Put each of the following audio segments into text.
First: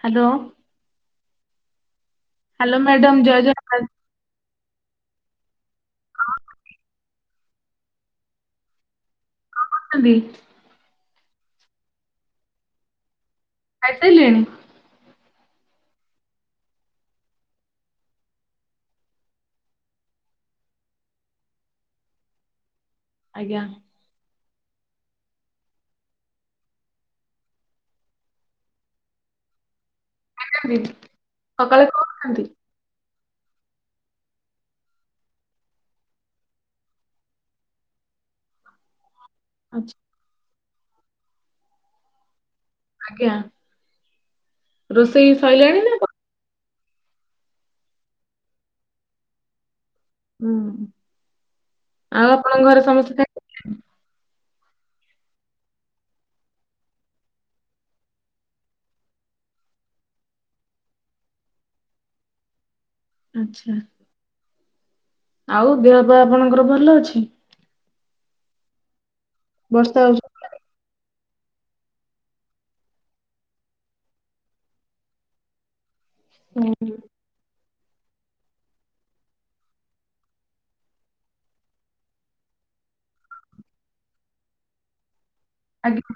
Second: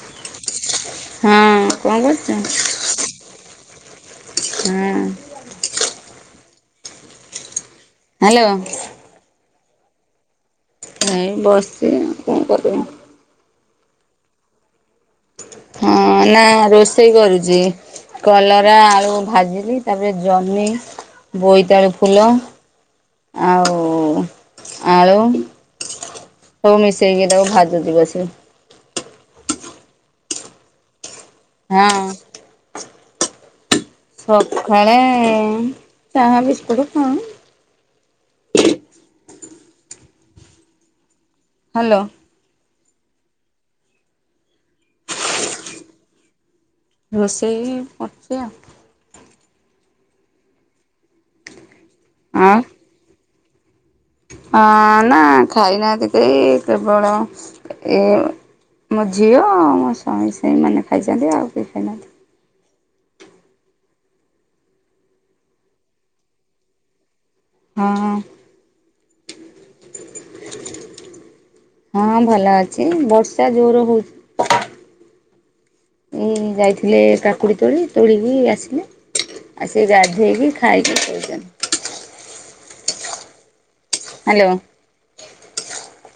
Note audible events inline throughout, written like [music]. Hello. ହଁ କଣ କୁରୁ ହ୍ୟାଲୋ ମ୍ୟାଡ଼ାମ ଜୟ ଜଗନ୍ନାଥ। ହୁଁ। ହ୍ୟାଲୋ। କଣ କରୁଛନ୍ତି? ଏଇ ବସି ଆଉ କଣ କରିବୁ? ଖାଇସାରିଲେନି? ହଁ ନା ରୋଷେଇ କରୁଛି। କଲରା ଆଳୁ ଭାଜିଲି ତାପରେ ଜହ୍ନି ବୋଇତାଳୁ ଫୁଲ। ଆଜ୍ଞା। ଆଉ। ଆଳୁ ସବୁ ମିଶେଇକି ତାକୁ ଭାଜୁଛି ବସିକି। ଆ ସକାଳେ ହଁ କଣ ଖାଆନ୍ତି? ସକାଳେ ଚାହା ବିସ୍କୁଟ [unintelligible] ଆଛ ହ୍ୟାଲୋ। ଆଜ୍ଞା ରୋଷେଇ ସରିଲାଣି ନା ରୋଷେଇ କରୁଛି ଆଉ। ହୁଁ ଆଉ ଆପଣଙ୍କ ଘରେ ସମସ୍ତେ ଖାଇ ହଁ ନା ଖାଇନାହାନ୍ତି କେହି କେବଳ ଏ ମୋ ଝିଅ ଆଉ ମୋ ସ୍ୱାମୀ ସେଇମାନେ ଖାଇଛନ୍ତି ଆଉ କେହି ଖାଇନାହାନ୍ତି। ଆଚ୍ଛା। ଆଉ ଦେହପାହାଆପଣଙ୍କର ଭଲ ଅଛି? ହଁ। ବର୍ଷା ହଉଛି। ହଁ ଭଲ ଅଛି ବର୍ଷା ଜୋର ହଉଛି। ହୁଁ। ଯାଇଥିଲେ କାକୁଡ଼ି ତୋଳି। ତୋଳିକି ଆସିଲେ ଆସି ଗାଧେଇକି ଖାଇକି ଶୋଇଚନ୍ତି। ହ୍ୟାଲୋ। ଆଜ୍ଞା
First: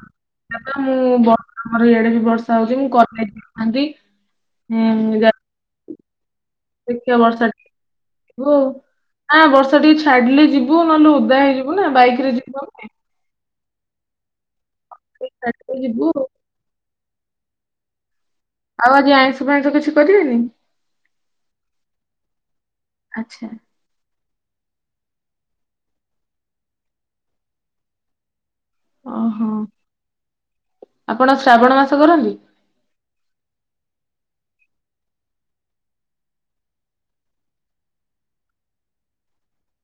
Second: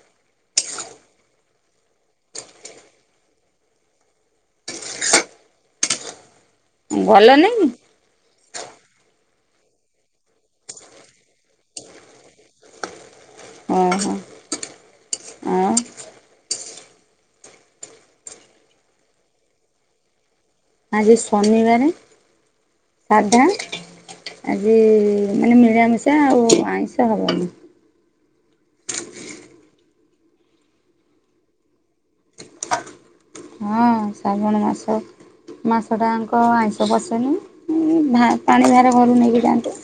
ଏବେ ମୁଁ ବର୍ତ୍ତମାନ ଆମର ଇଆଡେ ବି ବର୍ଷା ହଉଚି ମୁଁ କଲେଜ୍ ଯାଇଥାନ୍ତି। ଏଁ ଯା ଦେଖିଆ ଭଲ ବର୍ଷା ନାଇଁ କି? ଛାଡୁ ଆଉ। ନା ବର୍ଷା ଟିକେ ଛାଡିଲେ ଯିବୁ ନହେଲେ ଓଦା ହେଇଯିବୁ ନା ବାଇକ ରେ ଯିବ ଆମେ। ଓହୋ ଆଉ [inaudible] ଯିବୁ ଆଉ। ଆଉ ଆଜି ଆଇଁଷ ଫାଇଁଷ କିଛି କରିବେନି? ଆଜି ଶନିବାରେ ସାଧା। ଆଚ୍ଛା। ଆଜି ମାନେ ମିଳାମିଷା ଆଉ ଆଇଁଷ ହବନି। ଓଃହଁ ଆପଣ ଶ୍ରାବଣ ମାସ କରନ୍ତି? ହଁ ଶ୍ରାବଣ ମାସ ମାସଟା ୟାଙ୍କ ଆଇଁଷ ପଶେନି ଉଁ ଭା ପାଣି ଭାର ଘରୁ ନେଇକି ଯାଆନ୍ତି।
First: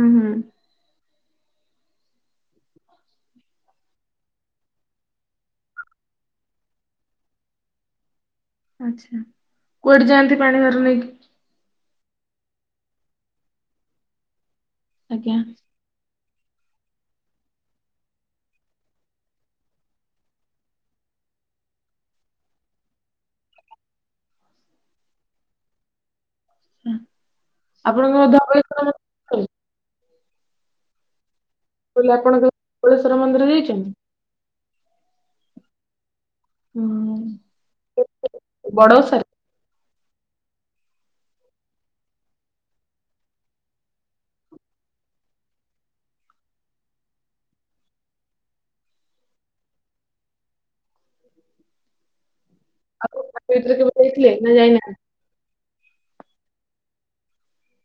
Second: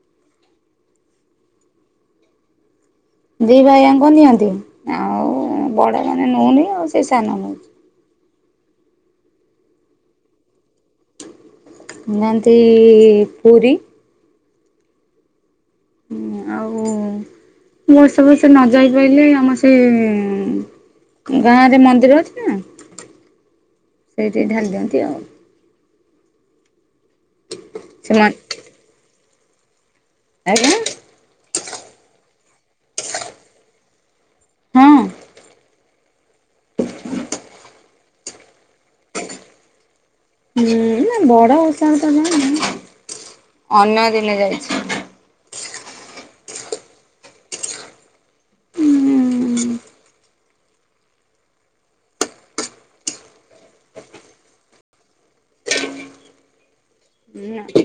ଉଁ ହୁଁ। ଦି ଭାଇଆଙ୍କ ନିଅନ୍ତି। ଆଉ ଏଁ ବଡ ମାନେ ନଉନି ଆଉ ସେ ସାନ ନଉଚି। ଆଛା କୁଆଡେ ଯାଆନ୍ତି ପାଣି ଭାର ନେଇକି? ଯାଆନ୍ତି ପୁରୀ‌‌। ଆଜ୍ଞା। ଉଁ ଆଉ। ବର୍ଷ ବର୍ଷେ ନ ଯାଇ ପାଇଲେ ଆମ ସେ ଗାଁରେ ମନ୍ଦିର ଅଛି ନା। ସେଇଠି ଢାଲି ଦିଅନ୍ତି ଆଉ। ଉଁ ଆପଣଙ୍କର ସେମାନେ ଧବଳେଶ୍ଵର ମନ୍ଦିର। [inaudible] ଆଜ୍ଞା। ମୁଁ କଇଲି ଆପଣ କେବେ ଧବଳେଶ୍ଵର ମନ୍ଦିର ଯାଇଚନ୍ତି? ହଁ। ଓ ବଡ଼ ଓଷା ହୁଁ ନା ବଡ ଓଷାରେ ତ ଯାଇନି। ଅନ୍ୟ ଦିନେ ଯାଇଛି। ଆଉ [unintelligible] କେବେ ଯାଇଥିଲେ ନା ଯାଇ ନାହାଁନ୍ତି?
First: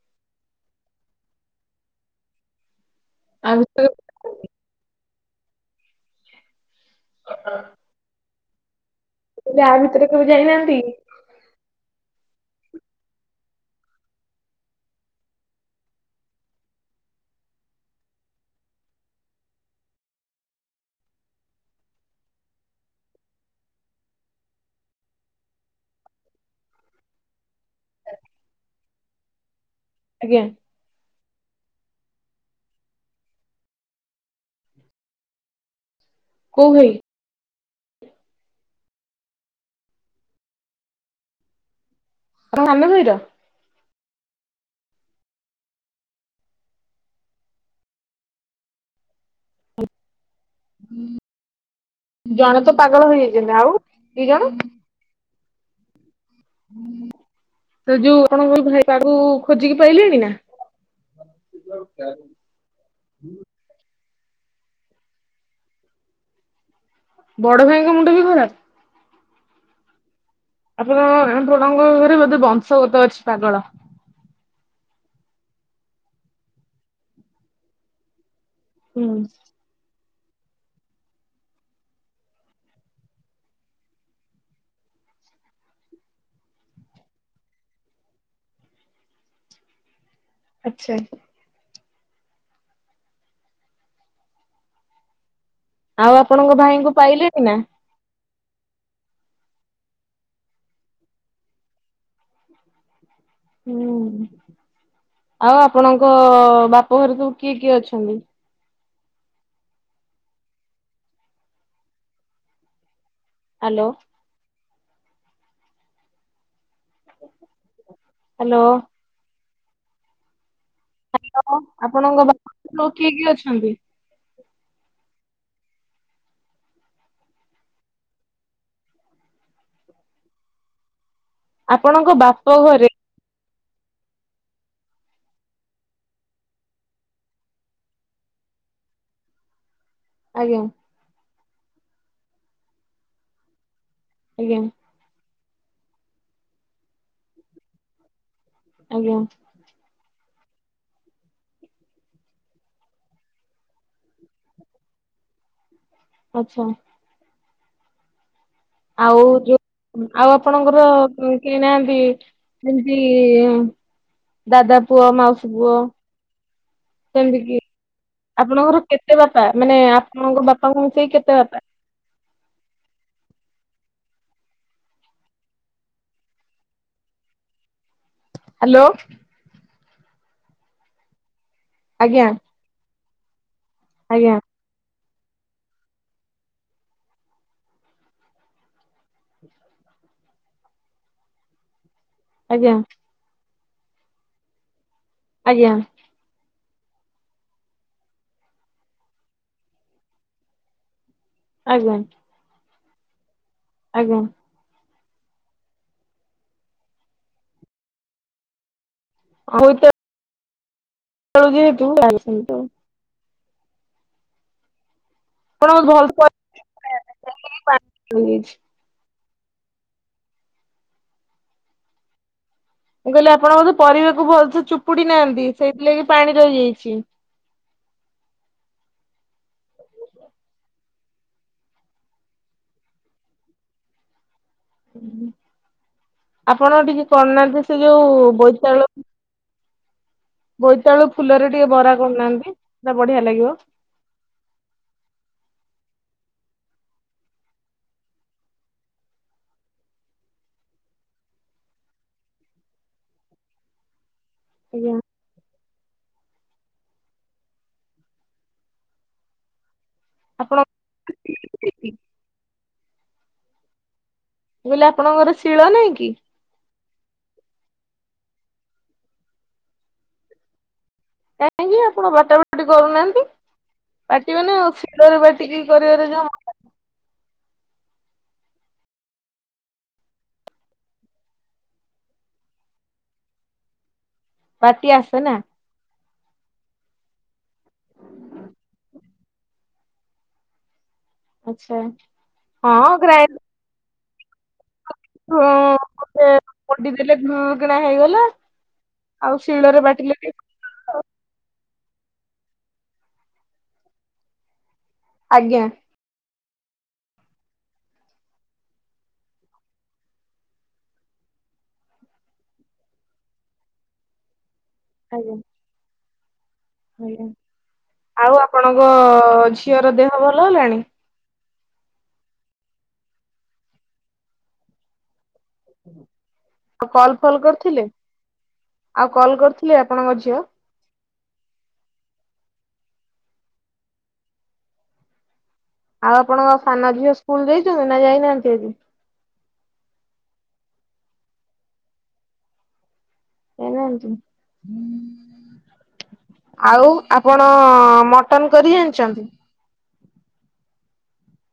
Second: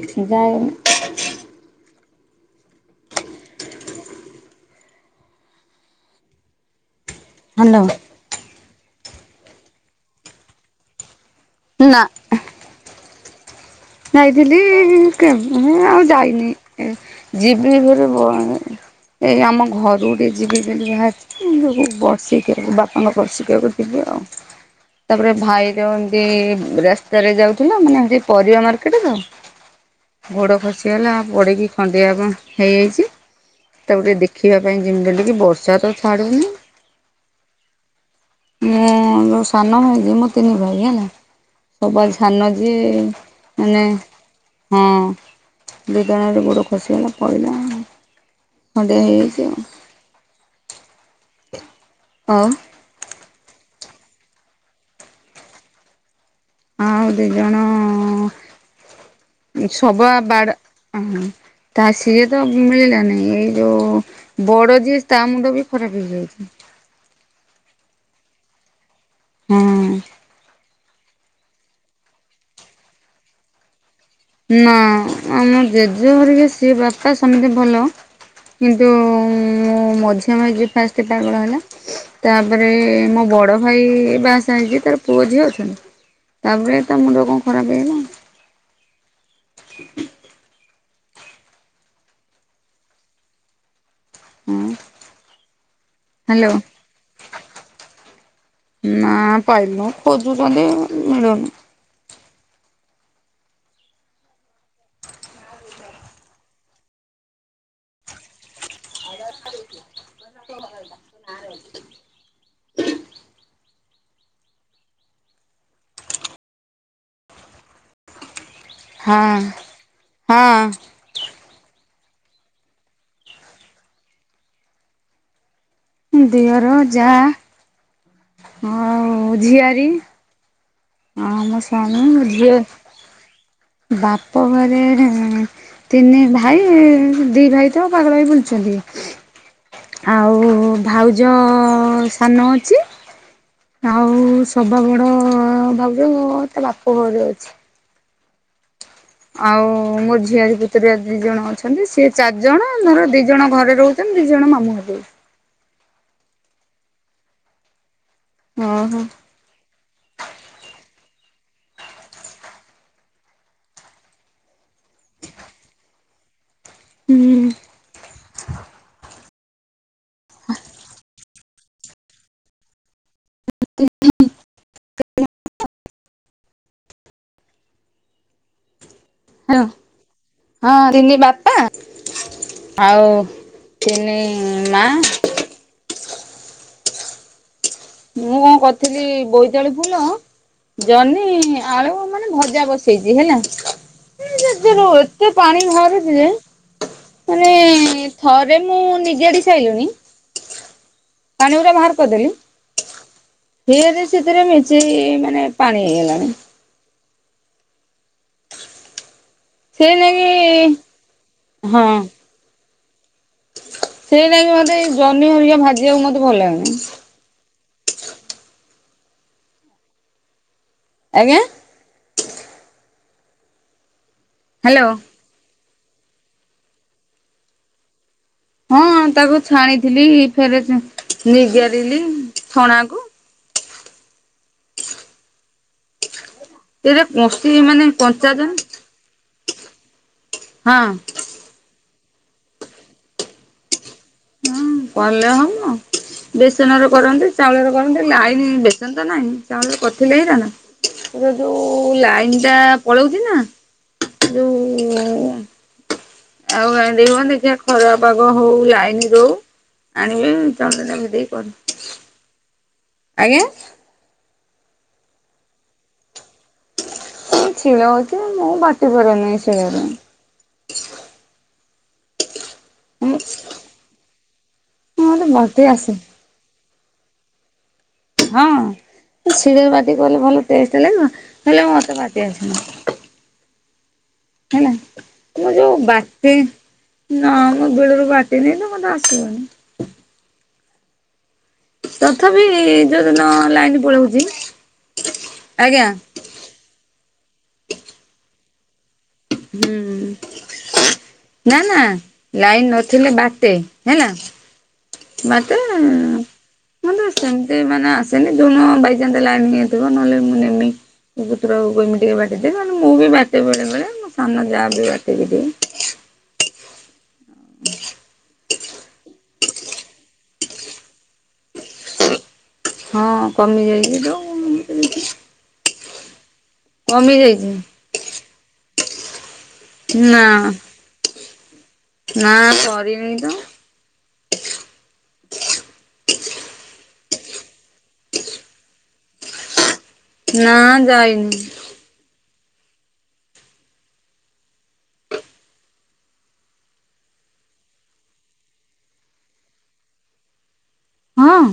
ଯାଏ ଆଉ ତ ହ୍ୟାଲୋ। ମୁଁ କହିଲି ଆ ଭିତରେ କେବେ ଯାଇନାହାନ୍ତି? ନା। ଯାଇଥିଲି କେବେ ଆଉ ଯାଇନି ଏ ଯିବି ବୋଲି ବ ଏ ଏ ଆମ ଘରୁକୁ ଟିକେ ଯିବି ବୋଲି ଭାରିଚି କିନ୍ତୁ ବର୍ଷିକିଆକୁ ବାପାଙ୍କ ବର୍ଷିକିଆକୁ ଯିବି ଆଉ। ତା ପରେ ଭାଇର ଏମିତି ରାସ୍ତାରେ ଯାଉଥିଲା ମାନେ ଏମତି ପରିବା ମାର କେଟ ତ ଆଜ୍ଞା ଘୋଡ ଖସିଗଲା ପଡ଼ିକି ଖଣ୍ଡିଆ କଣ ହେଇଯାଇଚି। ତାକୁ ଟିକେ ଦେଖିବା ପାଇଁ ଯିବି ବେଲି କି ବର୍ଷା ତ ଛାଡୁନି। କୋଉ ଭାଇ ମୋ ସାନ ଭାଇ ଯିଏ ମୋ ତିନି ଭାଇ ହେଲା। ସବା ସାନ ଆପଣ ଯିଏ ଭାଇର? ନାଏଁ ହଁ ଦିଟା ଜାକେ ଗୋଡ ଖସିଗଲା ପଇଲା। ଖଣ୍ଡିଆ ହେଇଚି। ଆଉ ଜଣେ ତ ପାଗଳ ହେଇଯାଇଚନ୍ତି। ଆଉ ଦି ଜଣ? ଆଉ ଦିଇ ଜଣ ତ ଯୋଉ ଆପଣଙ୍କ ଭାଇ ତାକୁ ଖୋଜିକି ସବୁ ପାଇଲେଣି ନା? ଆବାଡା ହମ୍ ତା ସିଏ ତ ମିଳିଲାନି ଏଇ ଯୋଉ ବଡ ଯିଏ ତା ମୁଣ୍ଡ ବି ଖରାପ ହେଇଯାଉଛି। ବଡ ଭାଇଙ୍କ ମୁଣ୍ଡ ବି ଖରାପ। ହୁଁ। ଆପଣ ଆପଣଙ୍କ ଘରେ ବୋଧେ ବଂଶଗତ ଅଛି ପାଗଳ। ନା ଆମ ଜେଜେ ହେରିକା ସିଏ ବାପା ସେମିତି ଭଲ। କିନ୍ତୁ ହୁଁ ମୋ ମଝିଆ ମଝିଆ ଯିଏ ଫାଷ୍ଟ ପାଗଳ ହେଲା ତାପରେ ମୋ ବଡ ଭାଇ ବାଆ ସାହା ହେଇଛି ତାର ପୁଅ ଝିଅ ଛୁଆ ତାପରେ ତା ମୁଣ୍ଡ କଣ ଖରାପ ହେଇ ଗଲା ଆଉ। ଆଚ୍ଛା। ହୁଁ। ଆଉ ଆପଣଙ୍କ ଭାଇଙ୍କୁ ପାଇଲେଣି ନା। ନା ପାଇନୁ ଖୋଜୁଚନ୍ତି ମିଳୁନି। ହୁଁ। ଆଉ ଆପଣଙ୍କ ବାପଘରେ ସବୁ କିଏ କିଏ ଅଛନ୍ତି? ହ୍ୟାଲୋ। [inaudible] ହଁ ହଁ। ହ୍ୟାଲୋ ଆପଣଙ୍କ ବାପଘରେ ଆଉ କିଏ କିଏ ଅଛନ୍ତି? ଦିଅର ଯା ଆଉ ଝିଆରୀ। ଆଉ ମୋ ସ୍ୱାମୀ ଆପଣଙ୍କ ମୋ ବାପ ଝିଅ ଘରେ ବାପ ଘରେ ଏ ତିନି ଭାଇ ଦି ଭାଇ ତ ପାଗଳ ହେଇ ବୁଲୁଛନ୍ତି। [unintelligible] ହଁ [inaudible] ଆଉ ଭାଉଜ ସାନ ଅଛି। ଆଉ ଆଜ୍ଞା ସବା ବଡ ଭାଉଜ ତା ବାପ ଘରେ ଅଛି। ଆଜ୍ଞା ଆଉ ମୋ ଝି ଝିଆରି ପୁତୁୁରା ଦି ଜଣ ଅଛନ୍ତି ସିଏ ଚାରି ଜଣ ଧର ଦି ଜଣ ଘରେ ରହୁଛନ୍ତି ଦି ଜଣ ମାମୁଁ ଘରେ ରହୁଛି। ଆଚ୍ଛା। ଓହୋ ଆଉ ଯୋଉ ଆଉ ଆପଣଙ୍କର କେ କେ ନାହାନ୍ତି କି ଦାଦା ପୁଅ ମାଉସୀ ପୁଅ ସେମିତି ହୁଁ କି ଆପଣଙ୍କର କେତେ ବା ପା ମାନେ ଆପଣଙ୍କ ବାପାଙ୍କୁ ମିଶେଇକି କେତେ ବାପା? [unintelligible] ହ୍ୟାଲୋ। ହଁ ତିନି ବାପା ଆଜ୍ଞା। ଆଉ ତିନି ଆଜ୍ଞା ମା। ମୁଁ କଣ କରିଥିଲି ବୋଇତ ଆଳୁ ଫୁଲ ଜହ୍ନି ଆଳୁ ମାନେ ଭଜା ଆଜ୍ଞା ବସେଇଛି ହେଲା ଉ ଜେଜେ ରୁ ଏତେ ପାଣି ଆଜ୍ଞା ବାହାରୁଛି ଯେ ମାନେ ଥରେ ମୁଁ ନିଗାଡି ସାରିଲିଣି? ପାନିଗୁଡ଼ା ଆଜ୍ଞା ବାହାର କରିଦେଲି। ସିଏ ରେ ଆଜ୍ଞା ସେଥିରେ ମିଶିକି ମାନେ ପାଣି ହେଇଗଲାଣି। ସିଏ ନେଇକି ଚଳୁ ଯେହେତୁ [unintelligible] ସେଇ ଲାଗି ମତେ ଜହ୍ନି ହରିକା ଭାଜିବାକୁ ମତେ ଭଲ ଲାଗେନି। [unintelligible] କିଛି ଆଜ୍ଞା? ମୁଁ କହିଲି ଆପଣ ବୋଧେ ପରିବାକୁ ଭଲ ସେ ହ୍ୟାଲୋ। ଚୁପୁଡି ନାହାନ୍ତି। ସେଇଥିଲାଗି ପାଣି ରହିଯାଇଛି। ହଁ ତାକୁ ଛାଣିଥିଲି ଫେରେ ନିଗାରିଲି ଛଣା କୁ। ହୁଁ। ଆପଣ ଏଇଟା ଟିକେ କଷି କରୁନାହାନ୍ତି ସେ ମାନେ ଯୋଉ କଞ୍ଚା ଜହ୍ନି ବୋଇତାଳୁ ହଁ ବୋଇତାଳୁ ଫୁଲରେ ଟିକେ ବରା କରୁନାହାନ୍ତି ତା ବଢିଆ ଲାଗିବ। ହଁ କଲେ ହବ। ବେସନରେ କରନ୍ତି। ଚାଉଳରେ କରନ୍ତି। ଲାଇନି ବେସନ ତ ନାହିଁ ଚାଉଳରେ କରିଥିଲେ ହେଇଥାନ୍ତା। ଏ ଯୋଉ ଲାଇନ ଟା ପଳଉଛି ନା ଆଜ୍ଞା ଯୋଉ ଆଉ ଗ୍ରାଇଣ୍ଡିଙ୍ଗ ହେଉନି ଦେଖିଆ ଖରା ପାଗ ହଉ ଲାଇନ ରହୁ। ଆଣିବି। ଆପଣ ଚାଉଳ ତାକୁ ଦେଇ କରିବି। ଆଜ୍ଞା। ମୁ କହିଲି ଆପଣଙ୍କର ଶିଳ ନାହିଁ କି? ଅ ଶିଳ ଅଛି ମୁଁ ବାଟି ପାରେନି ଶିଳରେ। କାହିଁକି ଆପଣ ବାଟା ବାଟି କରୁନାହାନ୍ତି ବାଟିବେ ନା ଆଉ ଶିଳରେ ମତେ ବାଟିକି ବାଟି ଆସେ କରିବାରେ ଯୋଉ ମଯା ହଁ? ଶିଳରେ ବାଟିକି କଲେ ଭଲ ଟେଷ୍ଟ ଲାଗିବ। ହେଲେ ମତେ ବାଟି ଆସେ ନାହିଁ। ହେଲା ବାଟି ଆସେ ନା ମୁ ଯୋଉ ବାଟ ଟି ନା ମୁଁ ବେଳରୁ ବାଟି ନି ତ ମୋତେ ଆସିବନି। ଆଚ୍ଛା। ତଥାପି ଯୋଉଦିନ ଲାଇନ ପଳଉଛି [unintelligible] ହଁ ଆଜ୍ଞା ମୋତେ ପୋଡ଼ିଦେଲେ ଘୁଁ କିନା ହେଇଗଲା। ଆଉ ହୁଁ ଶିଳରେ ବାଟିଲେ ଟିକେ ନା ନା ଲାଇନ ନଥିଲେ ବାଟେ ହେଲା ବାଟେ ଆଜ୍ଞା। ମୁଁ ତ ସେମିତି ମାନେ ଆସେନି ଯୋଉଦିନ ବାଇଚନ୍ସ ଲାଇନ୍ ନଥିବ ନହେଲେ ମୁଁ ନେମି ଏ ପୁତୁରା ବୋହୂ କହିମି ଟିକେ ବାଟିଦେ। ନହେଲେ ମୁଁ ବି ବାଟେ ବେଳେବେଳେ ମୋ ସାନ ଯା ବି ବାଟିକି ଦିିଏ। ହଇରା ଆଉ ଆପଣଙ୍କ ଝିଅର ଦେହ ଭଲ ହେଲାଣି? ହଁ କମି ଯାଇଛି ଯୋଉ ସେମିତି ଆ କଲ୍ ଫଲ୍ କରିଥିଲେ ଆଉ କଲ୍ କରିଥି ନା ନା କରିନି କରିନି ତ ଆଉ ଆପଣଙ୍କ ସାନ ଝିଅ ସ୍କୁଲ ଯାଇଛନ୍ତି ନା ଯାଇନାହାନ୍ତି ଆଜି? ନା ଯାଇନି ଯାଇନାହାନ୍ତି? ଆଉ ଆପଣ ମଟନ କରି ଜାଣିଛନ୍ତି? ହଁ।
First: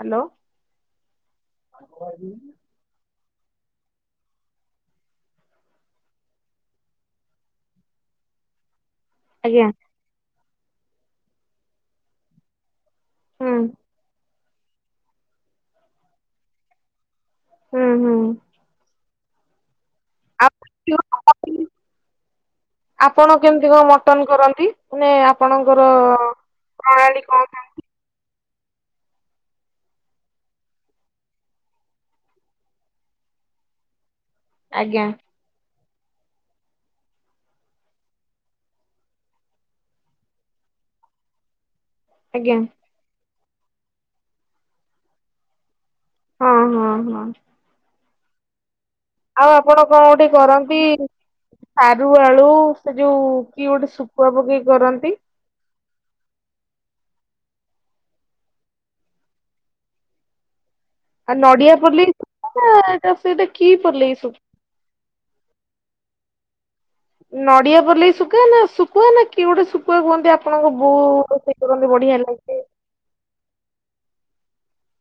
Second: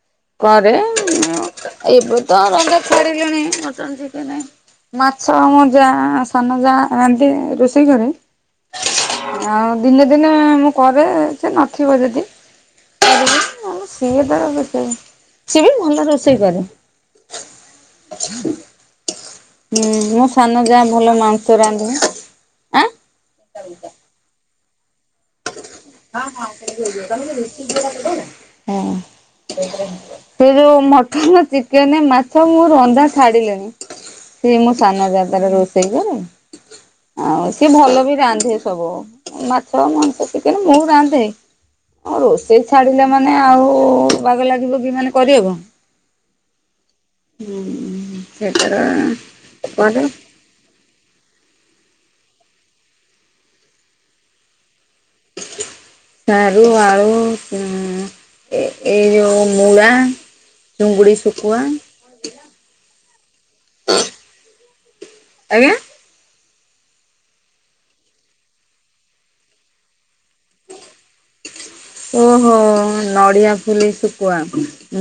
ହ୍ୟାଲୋ। କରେ ମୁଁ ଏବେ ତ ରନ୍ଧା ଛାଡ଼ିଲିନି ମଟନ୍ ଚିକେନ୍ ମାଛ ମ ଯା ସାନ ଯା ଏମିତି ରୋଷେଇ କରେ ଆଜ୍ଞା। ଆଉ ଦିନେ ଦିନେ ମୁଁ କରେ ସେ ନଥିବ ଯଦି କରିବି ହୁଁ। ଆଉ [unintelligible] ରୋଷେଇ ସେ ବି ଭଲ ରୋଷେଇ କରେ। ହୁଁ ହୁଁ ହୁଁ ମୋ ସାନ ଯା ଭଲ ଆଉ ମାଂସ ରାନ୍ଧେ ଆଁ ଆପଣ କେମିତି କଣ ମଟନ କରନ୍ତି ମାନେ ଆପଣଙ୍କ ହଁ। ସେ ଯୋଉ ମଟନ ଚିକେନ ମାଛ ମୁଁ ରନ୍ଧା ଛାଡ଼ିଲିଣି। ସେ ମୁଁ ଆଜ୍ଞା ସାନ ଜାଗାରେ ରହୁଛି। ସେଇରେ ଆଉ ସିଏ ଭଲ ବି ରାନ୍ଧେ ଏସବୁ ମାଛ ମାଂସ ଚିକେନ। କିନ୍ତୁ ମୁଁ ରାନ୍ଧେ ଆ ଆଜ୍ଞା ରୋଷେଇ ଛାଡ଼ିଲେ ମାନେ ମାନେ ଆଉ ବାଗ ଲାଗିବ କି ମାନେ କରିବା କୁ? ହଁ ହଁ। ହଁ ହୁଁ ସେଇଟା ଆଉ ଆପଣ କଣ କଉଠି କରନ୍ତି? ସାରୁ ଆଳୁ ସେ ଯୋଉ କି ଗୋଟେ ଶୁଖୁଆ ପକେଇକି କରନ୍ତି। ସାରୁ ଆଳୁ ଉ ଏଇ ଯୋଉ ମୂଳା। ଚିଙ୍ଗୁଡ଼ି ଆଉ ଶୁଖୁଆ। ନଡିଆ ପଲେଇ ଶୁଖୁଆ ନା ଏଟା ସେଇଟା କି ପଲେଇ ସବୁ? ଆଜ୍ଞା? ନଡ଼ିଆ ପଲେଇ ଶୁଖୁଆ ନା ଶୁଖୁଆ ନା କିଏ ଗୋଟେ ଶୁଖୁଆ କୁହନ୍ତି ଆପଣଙ୍କ ବୋଉ କରନ୍ତି ବଢିଆ ଓହୋ ଲାଗେ। ନଡ଼ିଆ ଫୁଲେଇ ଶୁଖୁଆ।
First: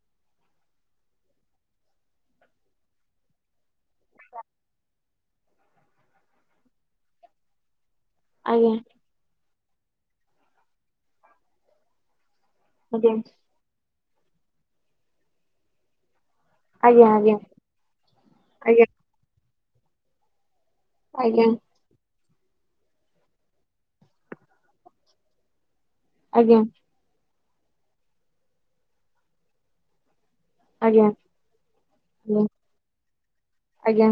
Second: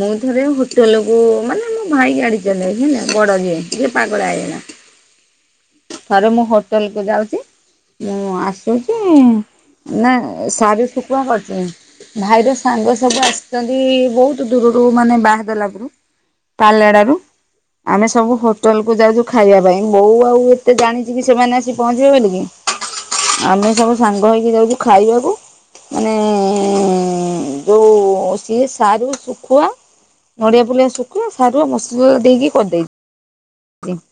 ମୁଁ ଥରେ ହୋଟେଲ କୁ ମାନେ ମୋ ଭାଇ ଆଣି ଥିଲେ ହେଲା ବଡ଼ ଯିଏ ଟିକେ ପାଗଳା ହେଇଗଲା। [inaudible] ଥରେ ମୁଁ ହୋଟେଲ କୁ ଯାଉଚି। ମୁଁ ଆଜ୍ଞା ଆସୁଚି ନା ଶାରୁ ଶୁଖୁଆ କରଚନ୍ତି ଭାଇର ସୁ ସାଙ୍ଗ ସବୁ ଆଜ୍ଞା ଆସିଛନ୍ତି ବହୁତ ଦୂରରୁ ମାନେ ବାହା ଦେଲା ପୁରୁ ପାହାଡ଼ ରୁ ଆଜ୍ଞା ଆମେ ସବୁ ହୋଟେଲ ଆଜ୍ଞା କୁ ଯାଉଚୁ ଖାଇବା ପାଇଁ ବୋଉ ଆଉ ତତେ ଜାଣିଚିକି ଆଜ୍ଞା ସେମାନେ ଆସି ପହଞ୍ଚିବେ ବୋଲିିକି ଆମେ ସବୁ ସାଙ୍ଗ ହେଇକି ଯାଉଚୁ ଖାଇବାକୁ ମାନେ ଆଜ୍ଞା ଉ ଯଉ ସିଏ ସାରୁ ଶୁଖୁଆ ନଡ଼ିଆ ପୁଲଆ ଆଜ୍ଞା ଶୁଖୁ ସାରୁ ଆ ମସଲା ଦେଇକି କରିଦେଇଚି। ଆଜ୍ଞା।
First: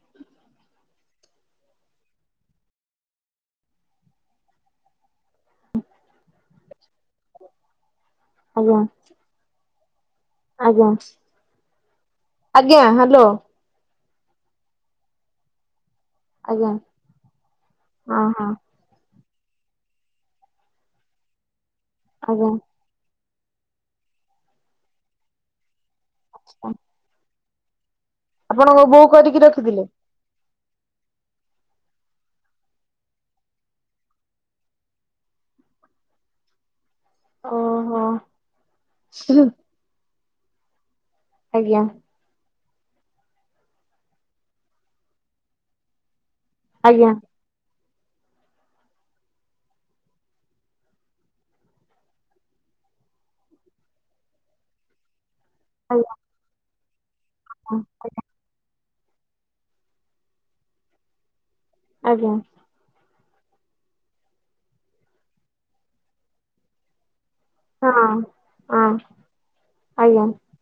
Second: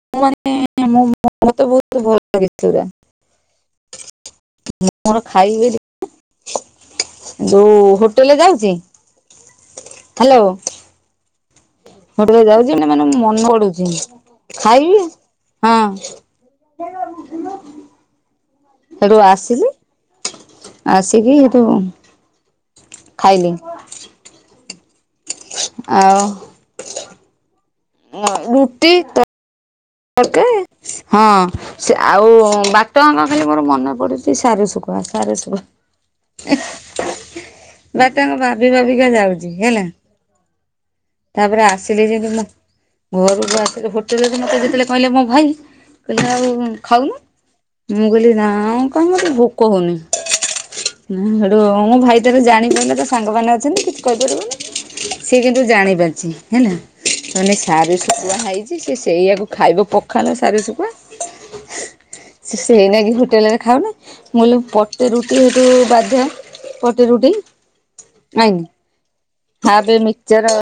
[unintelligible] ମାନେ ମତେ ବହୁତ ଭଲ ଲାଗିଥିଲା। ମୁଁ ମୋର ଖାଇବି ଯୋଉ ହୋ ହୋଟେଲେ ଯାଉଚି। ଆଜ୍ଞା ହାଲୋ। ଆଜ୍ଞା ଆଜ୍ଞା ହୋଟେଲ୍ ଯାଉଚି ଆଜ୍ଞା ମାନେ ହ୍ୟାଲୋ ମନ ପଡୁଚି ଖାଇବି ଆଜ୍ଞା ହଁ। [unintelligible] ହଁ ହଁ ସେଠୁ ଆସିଲି ଆସିକି ସେଠୁ ଆଉ କଣ। ଖାଇଲି। ଆଉ। ଆଚ୍ଛା। ଆପଣଙ୍କ ରୁଟି ବୋଉ ତ କରିକି ରଖିଥିଲେ ତଡ଼କା ହଁ ଆଉ ବାଟ ଆଙ୍କ ଖାଲି ମୋର ମନେ ପଡ଼ୁଚି ସାରି ଶୁକୁଆ ସାରୁ ସୁକୁମା। ଓହୋ ବାଟ ଆଙ୍କ ଭାବି ଭାବିକା ଯାଉଚି ହେଲା। ତାପରେ ଆଜ୍ଞା ଆଜ୍ଞା ଆସିଲି ଯେମିତି ମୁ ଘରୁକୁ ଆସିଲେ ହୋଟେଲରେ ମତେ ଯେତେବେଳେ କହିଲେ ମୋ ଭାଇ କହିଲେ ଆଉ ଆଜ୍ଞା ଖାଉନୁ ମୁଁ କହିଲି ନା କଣ କାଇଁ ଭୋକ ହଉନି। ହେଟୁ ମୋ ଭାଇ ତାର ଜାଣିପାଇଲା ତା ସାଙ୍ଗମାନେ ଅଛନ୍ତି କିଛି କହିପାରିବନି। ସିଏ କିନ୍ତୁ ଜାଣି ଆଜ୍ଞା ହଁ ପାରିଚି ହେଲା ମାନେ ହଁ ସାରୁ ଶୁଖୁଆ ହେଇଚି ସେ ସେଇଆାକୁ ଖାଇବ ପଖଳ ସାରୁ ସୁୁଖୁଆ ସେ ସେଇନାଗି ହୋଟେ ହୋଟେଲରେ ଖାଉନ ମୁଁ ପଟେ ରୁଟି ହେଠୁ ବାଧ୍ୟ ପଟେ ରୁଟି ଆଜ୍ଞ ଆଜ୍ଞା। ମିକ୍ସଚର